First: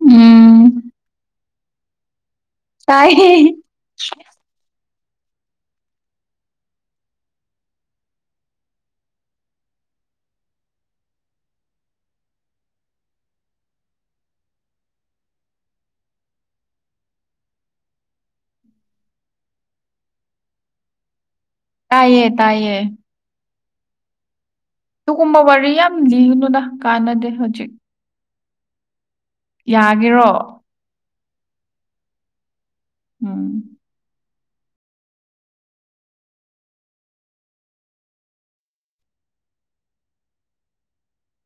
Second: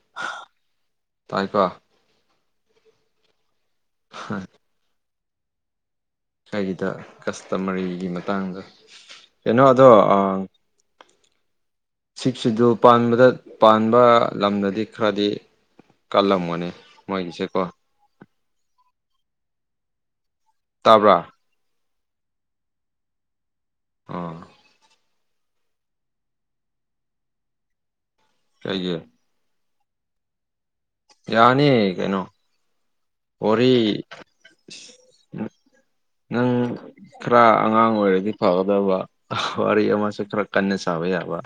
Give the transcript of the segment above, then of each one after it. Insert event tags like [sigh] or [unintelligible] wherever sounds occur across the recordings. ꯎꯝ ꯇꯥꯔꯤꯕ ꯇꯥꯏꯌꯦ ꯍꯣꯏ ꯀꯔꯤꯗ ꯀꯁꯇꯃꯔꯤꯒꯤ ꯃꯇꯥꯡꯗ ꯀꯩꯅꯣ ꯑꯗꯣ ꯁꯤꯞꯁꯤꯗꯨ ꯄꯥꯟꯕꯗ ꯄꯥꯟꯕ ꯂꯝꯗꯗꯤ ꯈꯔꯗꯤ ꯀꯜꯂꯝꯃꯣꯅꯤ ꯃꯣꯏꯒꯤꯁꯦ ꯀꯣ ꯇꯥꯕ꯭ꯔꯥ ꯇꯥꯏꯌꯦ ꯇꯥꯏꯌꯦ ꯑꯥ ꯑꯗꯨꯒꯨꯝꯕ ꯋꯥꯔꯤ ꯌꯥꯝ ꯂꯤꯔꯨꯅꯨꯗ ꯀꯥꯟꯅꯗꯦ ꯍꯧꯖꯤꯛ ꯀꯩꯒꯤ ꯌꯥꯒꯤꯔꯣ ꯌꯥꯅꯤ ꯀꯩꯅꯣ ꯎꯝ ꯍꯣꯔꯦ ꯅꯪ ꯈꯔ ꯑꯉꯥꯡ ꯑꯣꯏꯔꯗꯤ ꯐꯒꯗꯕ ꯑ ꯋꯥꯔꯤ ꯑꯃꯁꯨ ꯈꯔ ꯀꯟꯅ ꯁꯕ ꯌꯥꯕ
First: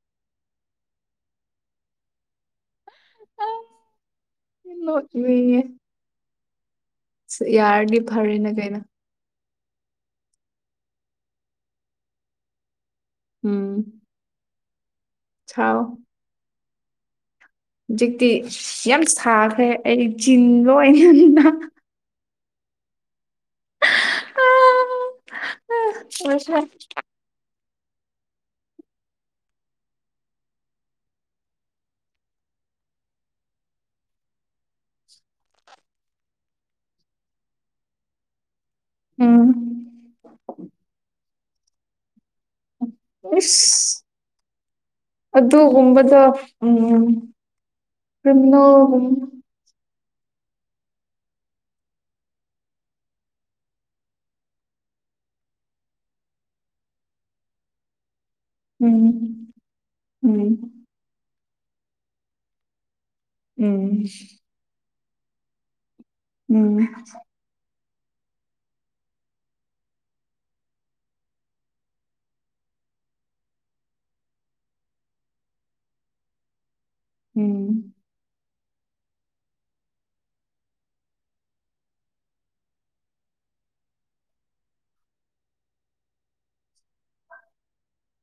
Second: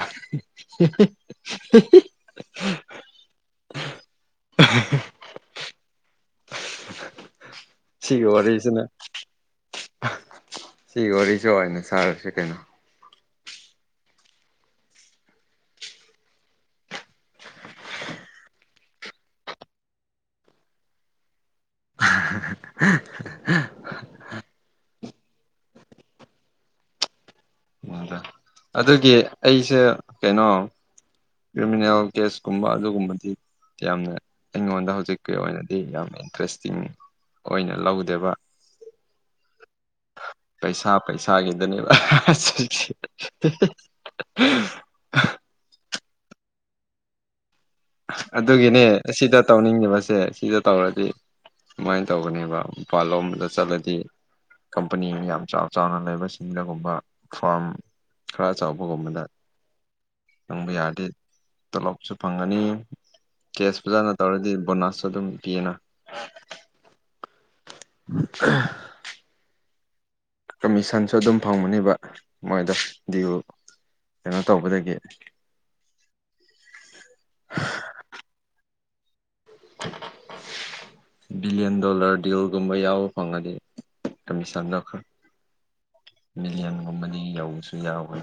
[unintelligible] ꯌꯥꯔꯗꯤ ꯁꯤꯒꯤ ꯐꯔꯦꯅ ꯀꯩꯅꯣ ꯋꯥꯔꯤꯁꯤꯅ ꯁꯤ ꯋꯥꯔꯤꯁꯨ ꯍꯣꯏꯅ ꯁꯥꯔꯁꯤ ꯀꯩꯅꯣ ꯎꯝ ꯆꯥꯎ ꯍꯧꯖꯤꯛꯇꯤ ꯌꯥꯝ ꯁꯥꯈ꯭ꯔꯦ ꯑꯩ ꯆꯤꯟꯕ ꯑꯣꯏꯅ ꯑꯗꯨꯅ ꯎꯝ [unintelligible] ꯎꯗ ꯑꯗꯨꯒꯤ ꯑꯩꯁꯦ ꯀꯩꯅꯣ ꯀ꯭ꯔꯤꯃꯤꯅꯦꯜ ꯀꯦꯁ ꯀꯨꯝꯕ ꯑꯗꯨꯒꯨꯝꯕꯗꯤ ꯌꯥꯝꯅ ꯑꯩꯉꯣꯟꯗ ꯍꯧꯖꯤꯛꯀꯤ ꯑꯣꯏꯅꯗꯤ ꯌꯥꯝ ꯏꯟꯇꯔꯦꯁꯇꯤꯡ ꯑꯣꯏꯅ ꯂꯧꯗꯦꯕ ꯎꯝ ꯄꯩꯁꯥ ꯄꯩꯁꯥꯒꯤꯗꯅꯦꯕ ꯑꯁ ꯑꯗꯨꯒꯨꯝꯕꯗ ꯎꯝ ꯑꯗꯨꯒꯤꯅꯦ ꯀ꯭ꯔꯤꯃꯤꯅꯦꯜꯒꯨꯝ ꯑꯁꯤꯗ ꯇꯧꯅꯤꯡꯉꯤꯕꯁꯦ ꯁꯤꯗ ꯇꯧꯔꯗꯤ ꯁꯨꯃꯥꯏꯅ ꯇꯧꯕꯅꯦꯕ ꯃꯄꯥꯜ ꯂꯣꯝꯗ ꯆꯠꯂꯗꯤ ꯀꯝꯄꯅꯤ ꯌꯥꯝ ꯆꯥꯎ ꯆꯥꯎꯅ ꯂꯩꯕꯁꯤꯡꯗꯒꯨꯝꯕ ꯐꯥꯝ ꯈꯔ ꯎꯝ ꯆꯥꯎꯕꯒꯨꯝꯕꯅ ꯎꯝ ꯆꯪꯕ ꯌꯥꯔꯗꯤ ꯇꯣꯂꯣꯞꯁꯨ ꯐꯪꯒꯅꯤ ꯀꯦꯁ ꯎꯝ ꯐꯖꯥꯅ ꯇꯧꯔꯗꯤ ꯕꯣꯅꯥꯁꯁꯨ ꯑꯗꯨꯝ ꯄꯤꯌꯦꯅ ꯎꯝ [unintelligible] ꯀꯃꯤꯁꯟꯁꯨ ꯑꯗꯨꯝ ꯐꯪꯕꯅꯦꯕ ꯃꯣꯏꯗ ꯗꯤꯌꯨ ꯀꯩꯅꯣ ꯇꯧꯕꯗꯒꯤ ꯎꯝ [inaudible] ꯕꯤꯂꯤꯌꯟ ꯗꯣꯂꯔ ꯗꯤꯜ ꯒꯨꯝꯕ ꯌꯥꯎ ꯐꯪꯑꯥꯗꯤ ꯀꯝꯃꯤꯁꯟꯗꯣ ꯃꯤꯂꯤꯌꯟꯒꯨꯝꯕꯅꯤ ꯌꯧꯕꯁꯨ ꯌꯥꯎꯈ꯭ꯔꯦ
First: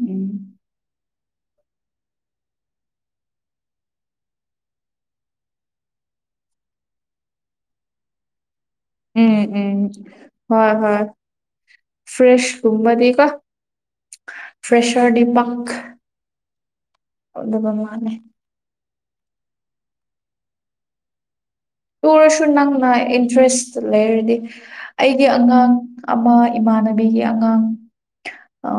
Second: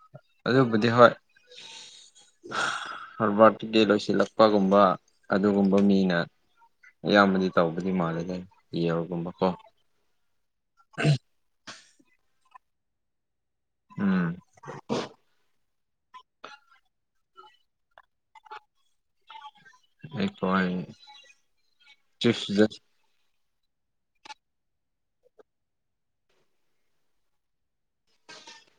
ꯎꯝ ꯑꯗꯨꯕꯨꯗꯤ ꯍꯣꯏ ꯍꯔꯕꯥꯔꯠꯀꯤ ꯂꯣꯏꯁꯤꯜꯂꯛꯄꯒꯨꯝꯕ ꯑꯗꯨꯒꯨꯝꯕ ꯃꯤꯅ ꯑꯌꯥꯝꯕꯗꯤ ꯇꯧꯕꯗꯤ ꯃꯥꯜꯂꯦ ꯎꯝ ꯎꯝ ꯍꯣꯏ ꯍꯣꯏ ꯐ꯭ꯔꯦꯁꯀꯨꯝꯕꯗꯤꯀꯣ ꯎꯝ ꯐ꯭ꯔꯦꯁꯔ ꯗꯤ ꯄꯛ ꯑꯗꯨꯒ ꯃꯥꯂ ꯑꯩ ꯄꯌꯦ ꯇꯨꯔꯁꯨ ꯅꯪꯅ ꯏꯟꯇꯔꯦꯁꯇ ꯂꯩꯔꯗꯤ ꯑꯩꯒꯤ ꯑꯉꯥꯡ ꯑꯃ ꯏꯃꯥꯟꯅꯕꯤꯒꯤ ꯑꯉꯥꯡ ꯑ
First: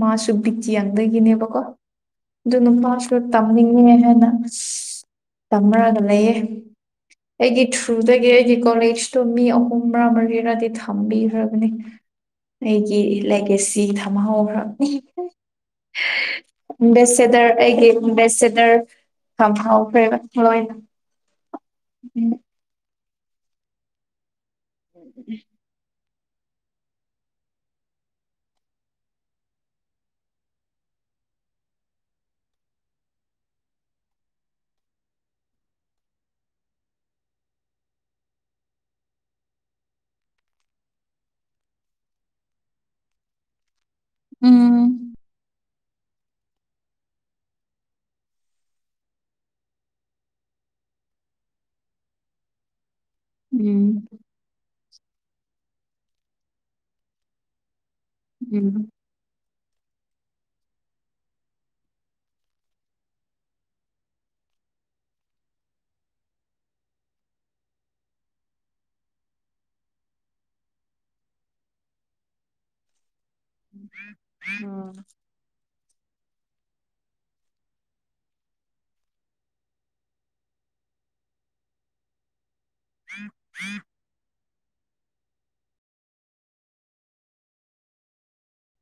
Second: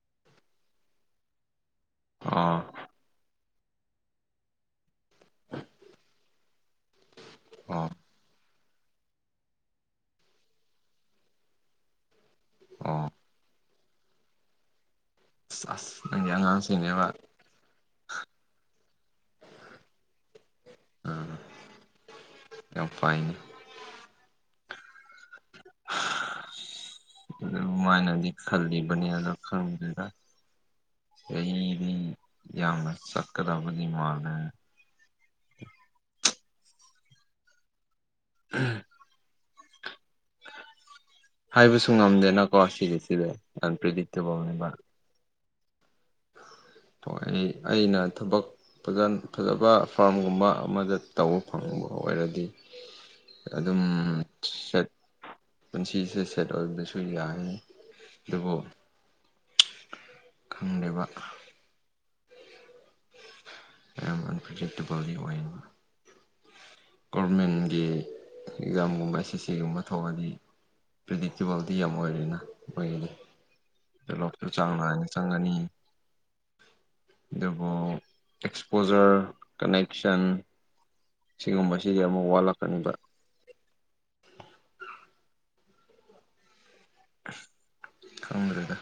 ꯃꯥꯁꯨ ꯕꯤꯀꯤꯌꯥꯡꯗꯒꯤꯅꯦꯕꯀꯣ ꯑꯗꯨ ꯑꯣ ꯅꯨ ꯃꯥꯁꯨ ꯇꯝꯅꯤꯡꯉꯦ ꯍꯥꯏꯅ ꯇꯝꯃꯔꯒ ꯂꯩꯌꯦ ꯑꯩꯒꯤ ꯑꯣ ꯊꯔꯨꯗꯒꯦ ꯑꯩꯗꯤ ꯀꯣꯂꯦꯖꯇꯣ ꯃꯤ ꯑꯍꯨꯝ ꯃꯥ ꯃꯔꯤꯔꯥꯗꯤ ꯊꯝꯕꯤꯈ꯭ꯔꯕꯅꯤ ꯑꯩꯒꯤ ꯑꯣ ꯂꯥꯏꯀꯦꯖꯁꯤ ꯊꯝꯃꯍꯕ꯭ꯔꯥ ꯑꯁ ꯅꯪ ꯑꯝꯕꯦꯁꯦꯗꯔ ꯑꯩꯒꯤ ꯑꯝꯕꯦꯁꯤꯦꯗꯔ ꯐꯥꯎꯈ꯭ꯔꯦꯕ ꯂꯣꯏꯅ [unintelligible] [inaudible] ꯌꯥꯝ ꯄꯥꯏ [inaudible] ꯑꯗꯨ ꯑꯗꯨꯃꯥꯏꯅꯗꯤ ꯈꯜꯂꯤꯕꯅꯦ ꯑꯗꯣ ꯈꯪꯕꯗꯨꯗ ꯂꯩꯂꯤꯗꯤ ꯌꯥꯝꯅ ꯆꯀꯗꯕꯗꯤ ꯃꯥꯂꯦ [unintelligible] ꯍꯥꯏꯕꯁꯨ ꯉꯝꯗꯦꯅꯀꯣ ꯁꯤꯁ ꯁꯤꯗꯤ ꯌꯥꯝꯟꯄ꯭ꯗꯤ ꯇꯧꯕꯅꯦꯕ ꯎꯝ ꯍ ꯑꯩꯅ ꯊꯕꯛ ꯐꯖ ꯐꯖꯕ ꯐꯥꯔꯝꯒꯨꯝꯕ ꯑꯃꯗ ꯇꯧꯕ ꯐꯪꯕ ꯑꯣꯏꯔꯗꯤ ꯑꯗꯨꯝ ꯎꯝ ꯁꯠ ꯄꯨꯟꯁꯤꯁꯦ ꯁꯦꯠ ꯑꯣꯏꯕꯁꯨ ꯌꯥꯏ ꯑꯗꯨꯕꯨ ꯎꯝ ꯈꯪꯂꯤꯕ ꯑ ꯐꯦꯠꯇꯀꯥꯎ ꯋꯥ ꯒꯣꯔꯔꯃꯦꯟꯒꯤ ꯑꯦꯛꯖꯥꯝꯒꯨꯝꯕ ꯑꯦꯁ ꯑꯦꯁ ꯁꯤꯒꯨꯝꯕ ꯊꯣꯛꯑꯗꯤ ꯄ꯭ꯔꯔꯤꯗꯤꯛꯇꯦꯕꯜꯗꯤ ꯌꯥꯝ ꯑꯣꯏꯔꯤꯦꯅ ꯑꯩꯈꯣꯏꯒꯤꯗꯤ ꯗꯦꯂꯣꯞꯇꯨ ꯆꯥꯡ ꯅꯥꯏꯅ ꯆꯪꯒꯅꯤ ꯑꯗꯨꯕꯨ ꯑꯦꯛꯁꯄꯣꯖꯔ ꯀꯅꯦꯛꯁꯟ ꯁꯤꯒꯨꯝꯕꯁꯤꯗꯤ ꯑꯃꯨꯛ ꯋꯥꯠꯂꯛꯀꯅꯤꯕ [inaudible] ꯈꯪꯈ꯭ꯔꯦꯗ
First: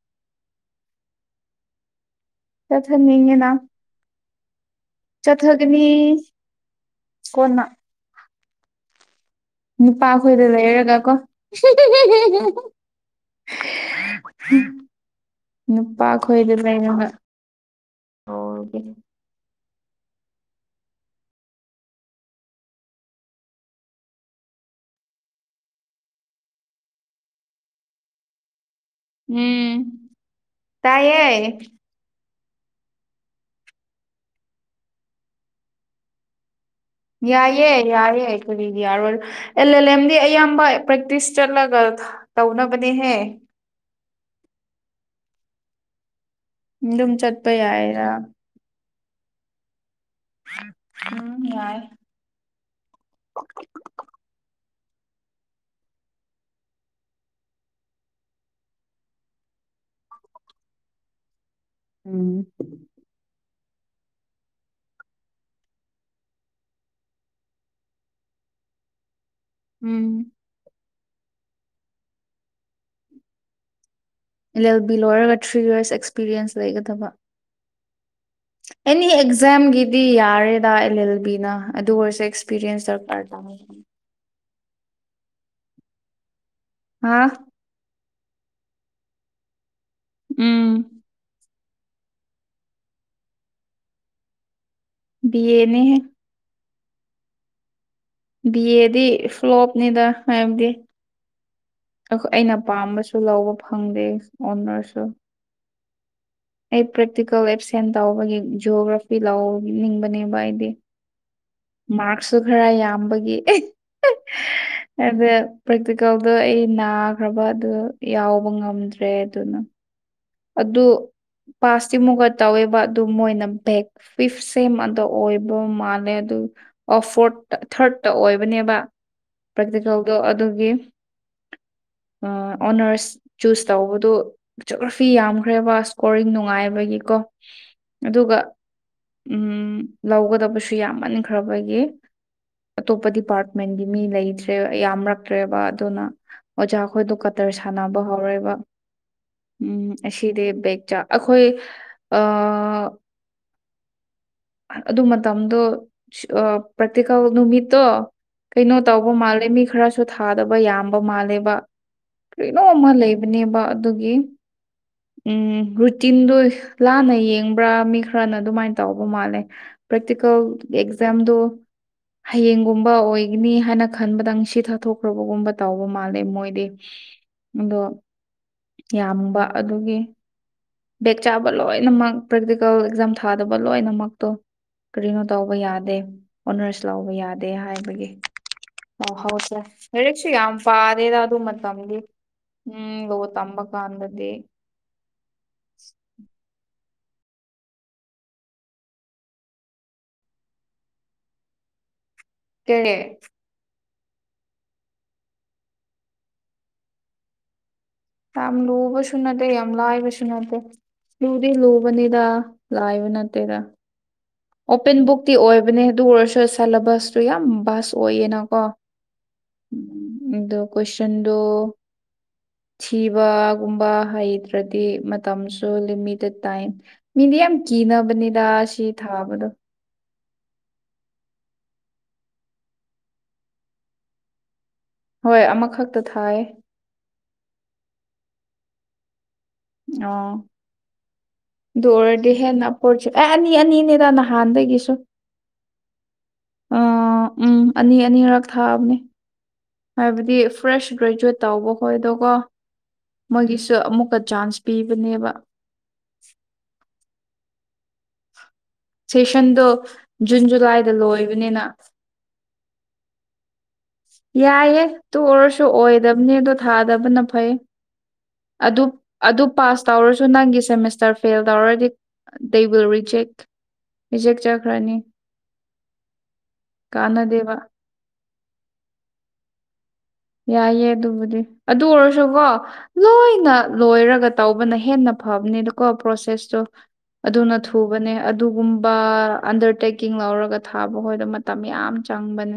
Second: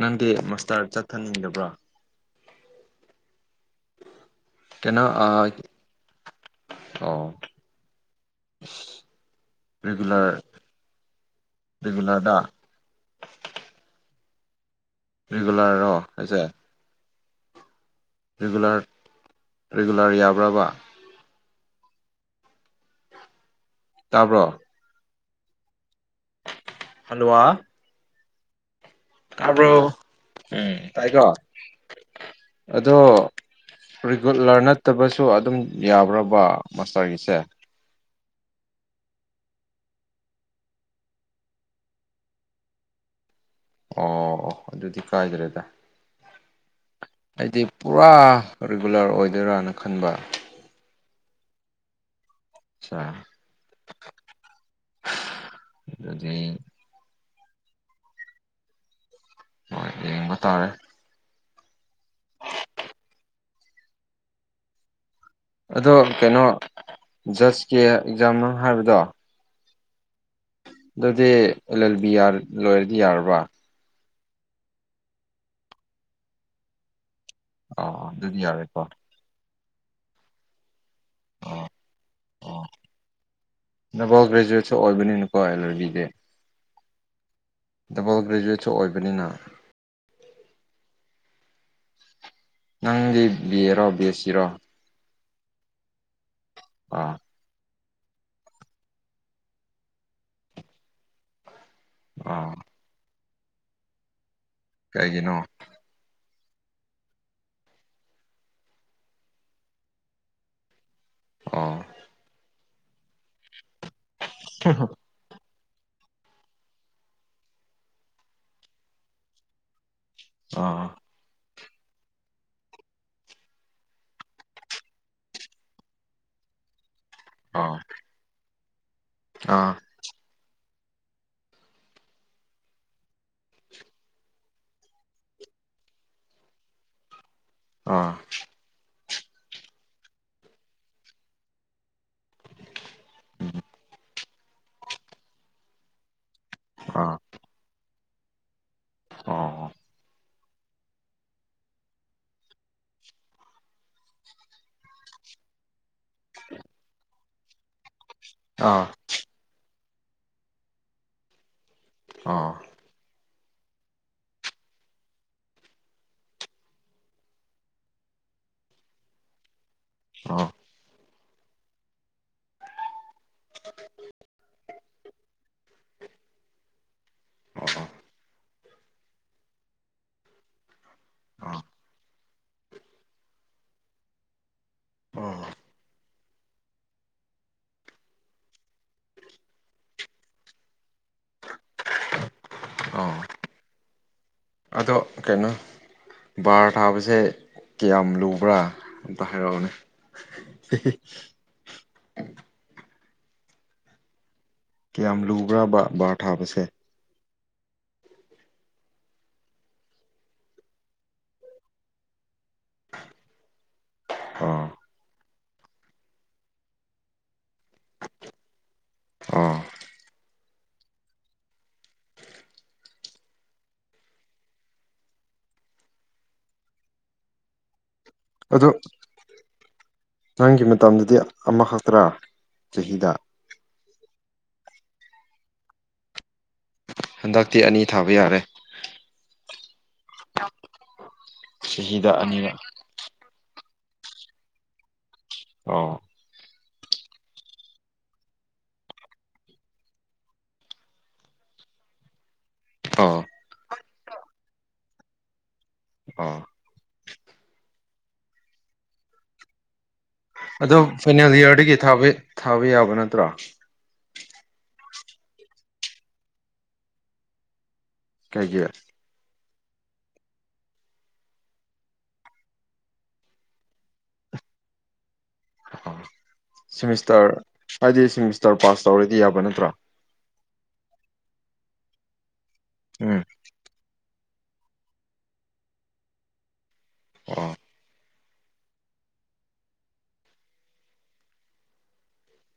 ꯅꯪꯗꯤ ꯃꯁꯇꯥꯔ ꯆꯠꯊꯅꯤꯡꯗꯕ꯭ꯔꯣ ꯆꯠꯊꯟꯅꯤꯡꯉꯤꯅ ꯀꯩꯅꯣ ꯑꯥ ꯆꯠꯊꯒꯅꯤ ꯑꯣ ꯀꯣꯟꯅ ꯔꯤꯒꯨꯂꯔ ꯅꯨꯄꯥꯈꯣꯏꯗ ꯂꯩꯔꯒ ꯀꯣ ꯔꯤꯒꯨꯂꯔꯗ [unintelligible] ꯔꯤꯒꯨꯂꯔꯔꯣ ꯅꯨꯄꯥ ꯍꯥꯏꯁꯦ ꯈꯣꯏꯗ ꯂꯩ ꯔꯤ ꯔꯔꯤꯒꯨꯂꯔ ꯌꯥꯕ꯭ꯔꯕ ꯇꯥꯕ꯭ꯔꯣ ꯍꯜꯂꯨꯋꯥ ꯀꯥꯔꯕ꯭ꯔꯣ ꯎꯝ ꯎꯝ ꯇꯥꯏꯌꯦ ꯇꯥꯏꯀꯣ ꯑꯗꯣ ꯔꯤꯒꯨꯂꯔ ꯅꯠꯇꯕꯁꯨ ꯑꯗꯨꯝ ꯌꯥꯕ꯭ꯔꯕ ꯃꯥꯁꯇꯔꯒꯤꯁꯦ ꯌꯥꯏꯌꯦ ꯌꯥꯏ ꯑꯗꯨꯗꯤ ꯌꯥꯔꯣꯏ ꯑꯦꯜ ꯑꯦꯜ ꯑꯦꯝꯗꯤ ꯑꯌꯥꯝꯕ ꯄ꯭ꯔꯦꯛꯇꯤꯁ ꯆꯠꯂꯒ ꯇꯧꯅꯕꯅꯦꯍꯦ ꯑꯣ ꯑꯣ ꯑꯗꯨꯗꯤ ꯀꯥꯏꯗ꯭ꯔꯦꯗ ꯑꯗꯨꯝ ꯆꯠꯄ ꯑꯩꯗꯤ ꯌꯥꯏꯔ ꯄꯨꯔꯥ ꯔꯤꯒꯨꯂꯔ ꯑꯣꯏꯗꯣꯏꯔꯅ ꯈꯟꯕ ꯎꯝ ꯌꯥꯏ ꯑꯆꯥ ꯑꯗꯨꯗꯤ ꯍꯣꯏ ꯌꯦꯡꯕ ꯇꯥꯔꯦ ꯎꯝ ꯑꯗꯣ ꯀꯩꯅꯣ ꯖꯁꯀꯤ ꯑꯦꯛꯖꯥꯝ ꯃꯅꯨꯡ ꯍꯥꯏꯕꯗꯣ ꯎꯝ ꯑꯗꯨꯗꯤ ꯑꯦꯜ ꯑꯦꯜ ꯕꯤꯑꯔ ꯂꯣꯏꯔꯗꯤ ꯌꯥꯔꯕ꯭ꯔꯥ ꯑꯦꯜ ꯑꯦꯜ ꯕꯤ ꯂꯣꯏꯔꯒ ꯊ꯭ꯔꯤ ꯌꯔꯁ ꯑꯦꯛꯁꯄꯤꯔꯤꯌꯦꯟꯁ ꯂꯩꯒꯗꯕ ꯑꫭ ꯑꯗꯨꯗꯤ ꯌꯥꯔꯦꯀꯣ ꯑꯦꯅꯤ ꯑꯦꯛꯖꯥꯝꯒꯤꯗꯤ ꯌꯥꯔꯦꯗ ꯑꯦꯜ ꯑꯦꯜ ꯕꯤꯅ ꯑꯥ ꯑꯗꯨ ꯑꯣꯏꯔꯁꯨ ꯑꯥ ꯑꯦꯛꯁꯄꯤꯔꯤꯌꯦꯟꯁ ꯗꯔꯀꯥꯔ ꯇꯥ ꯗꯕꯜ ꯒ꯭ꯔꯦꯖꯨꯋꯦꯠꯁꯨ ꯑꯣꯏꯕꯅꯤꯅꯀꯣ ꯑꯦꯜ ꯑ‌ꯦꯜ ꯕꯤꯖ‌ꯦ ꯍꯥꯥ ꯗꯕꯜ ꯒ꯭ꯔꯦꯖꯨꯋꯦꯠꯁꯨ ꯑꯣꯏꯕꯅꯤꯅ ꯎꯝ ꯅꯪꯗꯤ ꯕꯑ‌ꯦꯔꯣ ꯕꯑ‌ꯦꯁꯤꯔꯣ ꯕꯤ ꯑꯦꯅꯦꯍ‌ꯦ ꯑꯥ ꯕꯤ ꯑꯦꯗꯤ ꯐ꯭ꯂꯣꯞꯅꯤꯗ ꯍꯥꯏꯕꯗꯤ ꯑꯥ ꯑꯩꯅ ꯄꯥꯝꯕꯁꯨ ꯨ ꯂꯧꯕ ꯐꯪꯗꯦ ꯑꯣꯅꯔꯁ ꯀꯩꯒꯤꯅꯣ ꯑꯩ ꯄ꯭ꯔꯦꯛꯇꯤꯀꯦꯜ ꯑꯦꯞꯁꯦꯟ ꯇꯧꯕꯒꯤ ꯖꯤꯑꯣꯒ꯭ꯔꯥꯐꯤ ꯂꯧꯅꯤꯡꯕꯅꯦꯕ ꯑꯩꯗꯤ ꯑꯣ ꯃꯥꯔꯛꯁꯨ ꯈꯔ ꯌꯥꯝꯕꯒꯤ ꯍ ꯍꯣ [unintelligible] ꯑꯩꯗ ꯄ꯭ꯔꯦꯛꯇꯤꯀꯦꯜꯗꯣ ꯑꯩ ꯅꯥꯈ꯭ꯔꯕ ꯑꯗꯨ ꯌꯥꯎꯕ ꯉꯝꯗ꯭ꯔꯦ ꯑꯗꯨꯅ ꯑꯗꯨ ꯑꯥ ꯄꯥꯁꯇꯤꯃꯨꯛꯒ ꯇꯧꯋꯦꯕ ꯑꯗꯨ ꯃꯣꯏꯅ ꯕꯦꯛ ꯐꯤꯐ ꯁꯦꯝ ꯑꯗ ꯑꯣꯏꯕ ꯃꯥꯜꯂꯦ ꯑꯗꯨ ꯑꫭ ꯐꯣꯔꯠ ꯑꯥ ꯊꯥꯔꯗꯠꯇ ꯑꯣꯏꯕꯅꯦꯕ ꯑꯥ ꯄ꯭ꯔꯦꯛꯇꯤꯀꯦꯜ ꯑꯗꯣ ꯑꯗꯨꯒꯤ ꯑꯣꯅꯔꯁ ꯆꯨꯁ ꯇꯧꯕꯗꯨ ꯐꯤ ꯌꯥꯝꯈ꯭ꯔꯦꯕ ꯏꯁꯀꯣꯔꯤꯡ ꯅꯨꯡꯉꯥꯏꯕꯒꯤꯀꯣ ꯑꯥ ꯑꯗꯨꯒ ꯎꯝ ꯂꯧꯒꯗꯕꯁꯨ ꯌꯥꯝꯃꯟꯈ꯭ꯔꯕꯒꯤ ꯑꯇꯣꯞꯄ ꯗꯤꯄꯥꯔꯠꯃꯦꯟꯗꯤ ꯃꯤ ꯂꯩꯇ꯭ꯔꯦ ꯌꯥꯝꯔꯛꯇ꯭ꯔꯦꯕ ꯑꯗꯨꯅ ꯑꯣꯖꯥꯈꯣꯏꯗꯣ ꯑꯥ ꯀꯗꯔ ꯁꯥꯟꯅꯕ ꯍꯧꯔꯦꯕ ꯑꫭ ꯎꯝ ꯑꯁꯤꯗꯤ ꯕꯦꯒ ꯆꯥ ꯑꯩꯈꯣꯏ ꯑꯥ ꯑꯗꯨ ꯃꯇꯝꯗꯣ ꯄ꯭ꯔꯥꯛꯇꯤꯀꯜ ꯅꯨꯃꯤꯠꯇꯣ ꯀꯩꯅꯣ ꯑꯥ ꯇꯧꯕ ꯃꯥꯜꯂꯦ ꯃꯤ ꯈꯔꯁꯨ ꯁꯨ ꯊꯥꯗꯕ ꯌꯥꯝꯕ ꯃꯥꯜꯂꯦꯕ ꯑꯣ ꯑꯣ ꯀꯔꯤꯅꯣꯝ ꯑꯃ ꯂꯩꯕꯅꯦꯕ ꯑꯗꯨꯒꯤ ꯎꯝ ꯔꯨꯇꯤꯟꯗꯣ ꯂꯥꯟꯅ ꯌꯦꯡꯕ꯭ꯔꯥ ꯃꯤ ꯈꯔꯅ ꯑꯗꯨꯃꯥꯏꯅ ꯇꯧꯕ ꯃꯥꯜꯂꯦ ꯄ꯭ꯔꯦꯛꯇꯤꯀꯦꯜ ꯑꯣ ꯑꯦꯛꯖꯥꯝꯗꫭ ꯍꯌꯦꯡꯒꯨꯝꯕ ꯑꯣꯏꯒꯅꯤ ꯍꯥꯏꯅ ꯈꯟꯕꯗꯪ ꯁꯤ ꯊꯥꯊꯣꯛꯈ꯭ꯔꯕꯒꯨꯝꯕ ꯇꯧꯕ ꯃꯥꯜꯂꯦ ꯃꯣꯏꯗꯤ ꯑꯗꯣ ꯑꯣ ꯌꯥꯝꯕ ꯑꯗꯨꯒꯤ ꯕꯦꯛ ꯆꯥꯕ ꯂꯣꯏꯅꯃꯛ ꯄ꯭ꯔꯦꯛꯇꯤꯀꯦꯜ ꯑꯦꯛꯖꯥꯝ ꯊꯥꯗꯕ ꯂꯣꯏꯅꯃꯛꯇꯣ ꯀꯔꯤꯅꯣ ꯑꯣ ꯇꯧꯕ ꯌꯥꯗꯦ ꯑꯣꯅꯔꯁ ꯂꯧꯕ ꯌꯥꯗꯦ ꯍꯥꯏꯕꯒꯤ ꯑ ꯍꯥꯎꯁꯦ [unintelligible] ꯂꯥꯏꯔꯤꯛꯁꯨ ꯌꯥꯝ ꯄꯥꯗꯦꯗ ꯑꯗꯨ ꯃꯇꯝꯗꯤ ꯎꯝ ꯑꯣ ꯂꫭ ꯇꯝꯕ ꯀꯟꯗꯗꯤ ꯑꯗꯣ ꯀꯩꯅꯣ ꯕꯥꯔ ꯊꯥꯕꯁꯦ ꯀꯌꯥꯝ ꯂꯨꯕ꯭ꯔꯥ ꯑꯝꯇ ꯍꯥꯏꯔꯛꯑꯣꯅꯦ ꯀꯅꯦ [unintelligible] ꯀꯌꯥꯝ ꯂꯨꯕ꯭ꯔꯥꯕ ꯕꯥꯔ ꯊꯥꯕꯁꯦ ꯌꯥꯝ ꯂꯨꯕꯁꯨꯅꯠꯇ‌ꯦ ꯌꯥꯝ ꯂꯥꯏꯕꯁꯨꯅꯠꯇ‌ꯦ ꯂꯨꯗꯤ ꯂꯨꯕꯅꯤꯗ ꯂꯥꯏꯕ ꯅꯠꯇꯦꯗ ꯑꯥ꯫ ꯑꯣꯄꯟ ꯕꯨꯛꯇꯤ ꯑꯣꯏꯕꯅꯦ ꯑꯗꯨ ꯑꯣꯏꯔꯁꯨ ꯁꯦꯂꯦꯕꯁꯇꯨ ꯌꯥꯝ ꯚꯁ ꯑꯣꯏꯌꯦꯅꯀꯣ꯫ ꯑꯥ꯫ ꯑꯗꯣ ꯀ꯭ꯋꯁꯟꯗꯣ꯫ ꯊꯤꯕꯒꯨꯝꯕ ꯍꯩꯇ꯭ꯔꯗꯤ ꯃꯇꯝꯁꯨ ꯂꯤꯃꯤꯇꯦꯠ ꯇꯥꯏꯝ꯫ ꯃꯤꯗꯤ ꯌꯥꯝ ꯀꯤꯅꯕꯅꯦ꯫ ꯑꯗꯨ ꯅꯪꯒꯤ ꯃꯇꯝꯗꯗꯤ ꯑꯃ ꯍꯛꯇ꯭ꯔꯥ ꯆꯍꯤꯗ꯫ ꯍꯣꯏ ꯑꯃꯈꯛꯇ ꯊꯥꯏ꯫ ꯍꯟꯗꯛꯇꯤ ꯑꯅꯤ ꯊꯥꯕ ꯌꯥꯔꯦ꯫ ꯑꯣ ꯆꯍꯤꯗ ꯑꯗꯨꯑꯣꯢꯔꯗꯤ ꯑꯅꯤꯔꯛ ꯍꯦꯟꯅ꯫ ꯀꯣꯁꯤ ꯑꯦ ꯑꯅꯤ ꯑꯅꯤꯅꯦꯗ ꯅꯍꯥꯟꯗꯒꯤꯁꯨ꯫ ꯑꯣ꯫ ꯎ ꯎꯝ ꯑꯅꯤ ꯑꯅꯤꯔꯛ ꯊꯥꯕꯅꯦ꯫ ꯍꯥꯏꯕꯗꯤ ꯐ꯭ꯔꯦꯁ ꯒ꯭ꯔꯦꯖꯨꯋꯦꯠ ꯇꯧꯕ ꯍꯣꯏ ꯑꯗꯨꯒꯣ꯫ ꯑꯥ꯫ ꯃꯣꯏꯒꯤꯁꯨ ꯑꯃꯨꯛꯀ ꯆꯥꯟꯁ ꯄꯤꯕꯅꯦꯕ꯫ ꯑꯥ꯫ ꯁꯦꯁꯟꯗꯣ꯫ ꯖꯨꯟ ꯑꯗꯣ ꯖꯨꯂꯥꯏꯗ ꯐꯥꯏꯅꯦꯜ ꯂꯣꯏꯕꯅꯤꯅ ꯏꯌꯥꯔꯗꯒꯤ ꯊꯥꯕ ꯌꯥꯕ ꯅꯠꯇ꯭ꯔꯣ꯫ ꯌꯥꯏꯌꯦ ꯑꯗꯨ ꯑꯣꯏꯔꯁꯨ ꯑꯣꯏꯗꯕꯅꯦꯗꯣ ꯊꯥꯗꯕꯅ ꯐꯩ ꯀꯩꯒꯤ ꯑꯗꯨ꯫ ꯑꯗꯨ ꯄꯥꯁ ꯇꯧꯔꯁꯨ ꯅꯪꯒꯤ ꯁꯦꯃꯤꯁꯇꯔ ꯐꯦꯜ ꯇꯧꯔꯗꯤ ꯗꯦ ꯋꯤꯜ ꯔꯤꯖꯦꯛ꯫ ꯔꯤꯖꯦꯛ ꯆꯥꯠꯈ꯭ꯔꯅꯤ꯫ ꯑ ꯁꯦꯃꯤꯁꯇꯔ ꯀꯥꯟꯅꯗꯦꯕ ꯍꯥꯏꯗꯤ ꯁꯦꯃꯤꯁꯇꯔ ꯄꯥꯁ ꯇꯧꯔꯗꯤ ꯌꯥꯕ ꯅꯠꯇ꯭ꯔꯣ꯫ ꯌꯥꯏꯑꯦ ꯑꯗꯨꯕꯨꯗꯤ ꯑꯗꯨ ꯑꯣꯏꯔꯁꯨꯀꯣ꯫ ꯎꯝ꯫ ꯂꯣꯏꯅ ꯂꯣꯏꯔꯒ ꯇꯧꯕꯅ ꯍꯦꯟꯅ ꯐꯕꯅꯦꯅꯀꯣ ꯄ꯭ꯔꯣꯁꯦꯁꯇꯣ ꯑꯣ ꯑꯗꯨꯅ ꯊꯨꯕꯅꯦ꯫ ꯑꯗꯨꯒꯨꯝꯕ ꯑꯟꯗꯔꯇꯦꯛꯀꯤꯡ ꯂꯧꯔꯒ ꯊꯥꯕꯈꯣꯏꯗ ꯃꯇꯝ ꯌꯥꯝ ꯆꯪꯕꯅꯦ꯫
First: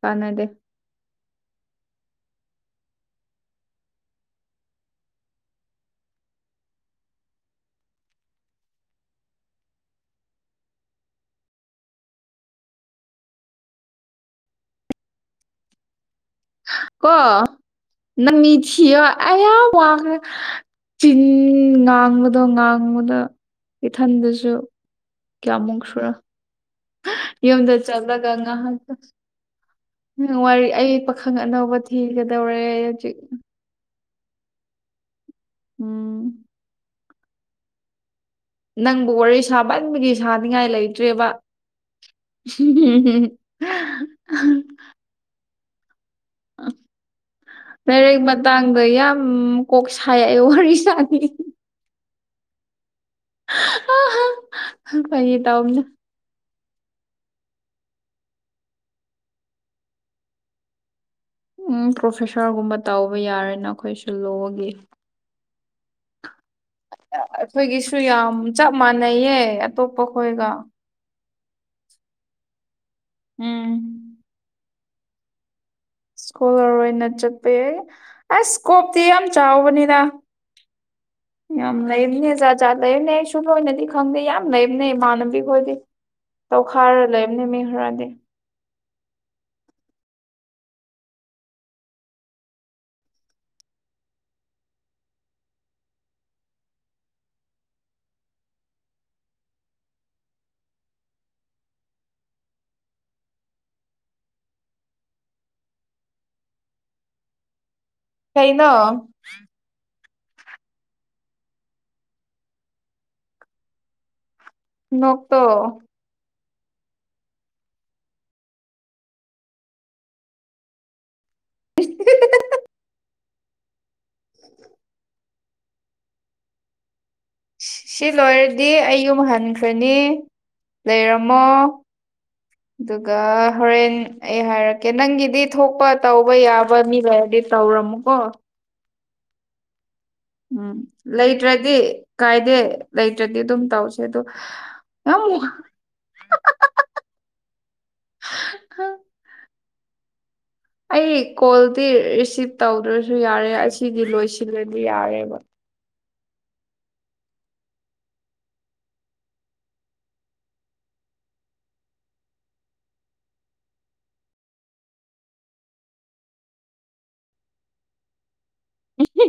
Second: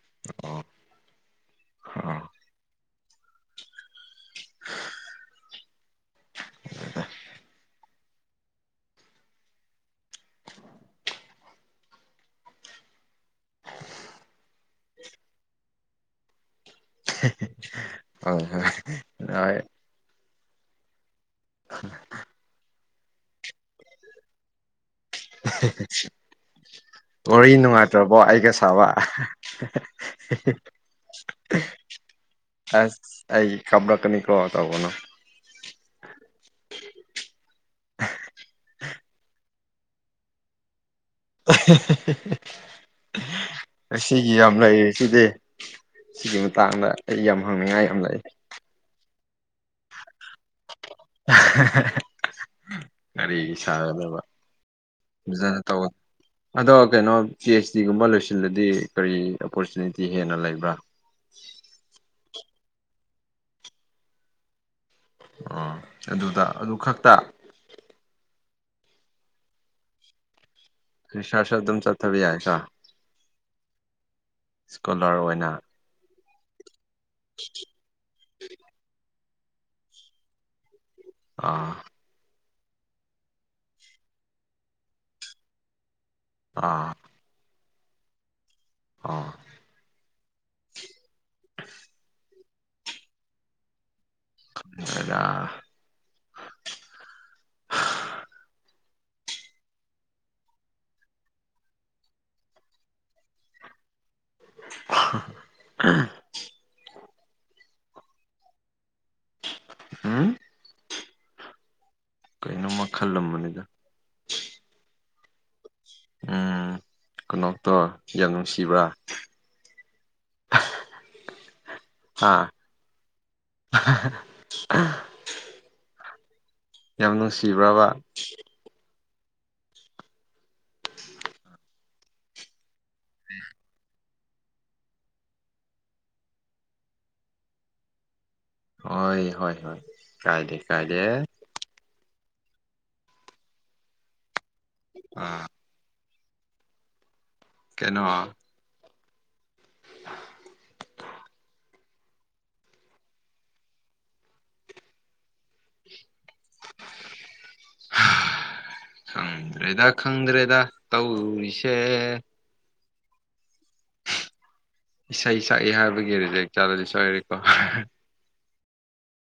ꯀꯥꯟꯅꯗꯦ꯫ ꯑꯥ꯫ ꯍꯗ [unintelligible] [inaudible] [unintelligible] ꯀꯣ ꯅꯪ ꯍꯣꯏ ꯃꯤ ꯊꯤꯌꯣ ꯍꯣꯏ ꯑꯌꯥꯝ ꯋꯥꯈꯔꯦ꯫ ꯆꯤꯟ ꯉꯥꯡꯕꯗꯣ ꯉꯥꯡꯕꯗ ꯏꯊꯟꯗꯁꯨ꯫ ꯀꯌꯥꯃꯨꯁꯨꯨꯔ꯫ ꯋꯥꯔꯤ ꯌꯨꯝꯗ ꯅꯨꯡꯉꯥꯏꯇ꯭ꯔꯕꯣ ꯆꯠꯂꯒ ꯑꯩꯒ ꯁꯥꯕ ꯉꯥꯏꯍꯥꯛꯇ ꯋꯥꯔꯤ ꯑꯌꯦꯛ ꯄꯥꯈꯪ ꯑꯅꯧꯕ꯫ ꯊꯤꯒꯗꯧꯔꯦ ꯑꯩ ꯑꯁ ꯍꯧꯖꯤꯛ꯫ ꯑꯩ ꯈꯕꯔꯀꯅꯤ ꯀꯣ ꯇꯧꯒꯅꯣ꯫ ꯎꯝ꯫ ꯅꯪꯕꯨ ꯋꯥꯔꯤ ꯁꯥꯕꯟꯕꯒꯤ ꯁꯥꯅꯤꯡꯉꯥꯏ ꯂꯩ꯫ ꯇ꯭ꯔꯦꯕ꯫ ꯁꯤꯗꯦ ꯁꯤꯒꯤ ꯃꯇꯥꯡꯗ ꯑꯩ ꯌꯥꯝ ꯍꯪꯅꯤꯡꯉꯥꯏ ꯌꯥꯝ ꯂꯥꯏ꯫ ꯇꯥꯡꯗ ꯌꯥꯝ ꯀꯣꯛ ꯁꯥꯏ ꯑꯩ ꯋꯔꯤꯁꯥ [unintelligible] ꯀꯔꯤꯒꯤ ꯁꯥꯒꯗꯕ ꯐꯥꯒꯤ ꯐꯖꯅ ꯇꯧꯕꯅꯦ ꯇꯧꯑꯣ꯫ ꯑꯗꯣ ꯀꯩꯅꯣ ꯄꯤ ꯑꯩꯆ ꯗꯤꯒꯨꯝꯕ ꯂꯣꯏꯁꯤꯜꯂꯗꯤ ꯀꯔꯤ ꯑꯣꯄꯣꯔꯆꯨꯅꯤꯇꯤ ꯍꯦꯟꯅ ꯂꯩꯕ꯭ꯔꯥ꯫ ꯎꯝ ꯄ꯭ꯔꯣꯐꯦꯁꯥꯔꯒꯨꯝꯕ ꯇꯧꯕ ꯌꯥꯔꯦꯅ ꯑꯩꯈꯣꯏꯁꯨ ꯂꯣꯒꯤ꯫ ꯑꯣ ꯑꯗꯨꯗ ꯑꯗꯨ꯫ ꯈꯛꯇ ꯑꯩꯈꯣꯏꯒꯤꯁꯨ ꯌꯥꯝ ꯆꯞ ꯃꯥꯟꯅꯩꯌꯦ ꯑꯇꯣꯞꯄ ꯈꯣꯏꯒ꯫ ꯔꯤꯁꯥꯔꯁꯨ ꯑꯗꯨꯝ ꯆꯠꯊꯕ ꯌꯥꯏꯗꯔ꯫ ꯎꯝ꯫ ꯏꯁ꯭ꯀꯣꯂꯥꯔ ꯑꯣꯏꯅ꯫ ꯏꯁꯀꯣꯂꯔ ꯑꯣꯏꯅ ꯆꯠꯄ ꯌꯥꯏ ꯑꯁ ꯏꯁꯀꯣꯞꯇꯤ ꯌꯥꯝ ꯆꯥꯎꯕꯅꯤꯅ ꯑꯥ ꯌꯥꯝ ꯂꯩꯅꯤꯗ ꯄꯖꯥ ꯂꯩꯕꯅꯦ ꯑꯩ ꯁꯨꯝꯗꯣꯏꯅꯗꯤ ꯈꯪꯗꯦ ꯌꯥꯝ ꯂꯩꯕꯅꯦ ꯏꯃꯥꯟꯅꯕꯤ ꯈꯣꯏꯗꯤ ꯑꯥ ꯇꯧꯈꯥꯏꯔ ꯂꯩꯕ [unintelligible] ꯑꯥ [inaudible] [unintelligible] [unintelligible] ꯀꯩꯅ ꯎꯝ ꯀꯩꯅꯣꯝꯃ ꯈꯜꯂꯝꯕꯅꯤꯗ ꯅꯀꯣꯛꯇꯣ ꯎꯝ ꯀꯩꯅꯣꯇꯣ ꯌꯥꯝ ꯅꯨꯡꯁꯤꯕ꯭ꯔꯥ ꯑꯥ ꯌꯥꯝꯅꯅꯨꯡꯁꯤ ꯁꯤ ꯂꯣꯏꯔꯗꯤ ꯑꯩ ꯌꯨꯝ ꯍꯟꯈ꯭ꯔꯅꯤ ꯂꯩꯔꯝꯃꯣ ꯑꯗꯨꯒ ꯍꯣꯔꯦꯟ ꯑꯩ ꯍꯥꯏꯔꯛꯀꯦ ꯅꯪꯒꯤꯗꯤ ꯊꯣꯛꯄ ꯇꯧꯕ ꯌꯥꯕ ꯃꯤ ꯂꯩꯔꯗꯤ ꯇꯧꯔꯝꯃꯨꯀꯣ ꯍꯣꯏ ꯍꯣꯏ ꯍꯣꯏ ꯀꯥꯏꯗꯦ ꯎꯝ ꯀꯥꯏꯗꯦ ꯂꯩꯇ꯭ꯔꯗꯤ ꯀꯥꯏꯗꯦ ꯂꯩꯇ꯭ꯔꯗꯤ ꯑꯗꯨꯝ ꯇꯧꯁꯦ ꯑꯗꯣ ꯅꯪꯕꯨ ꯑꯥ ꯀꯩꯅꯣ [unintelligible] ꯑꯩ ꯀꯣꯜꯗꯤ ꯔꯤꯁꯤꯞ ꯇꯧꯗ꯭ꯔꯁꯨ ꯌꯥꯔꯦ ꯑꯁꯤꯗꯤ ꯂꯣꯏꯁꯤꯜꯂꯗꯤ ꯌꯥꯔꯦꯕ [inaudible] ꯈꯪꯗ꯭ꯔꯦꯗ ꯈꯪꯗ꯭ꯔꯦꯗ ꯇꯧꯔꯤꯁꯦ ꯏꯁꯩ ꯁꯛꯏ ꯍꯥꯏꯕꯒꯤ ꯖꯦꯛ ꯏꯛ ꯆꯥꯗꯗꯤ ꯁꯛꯔꯦꯀꯣ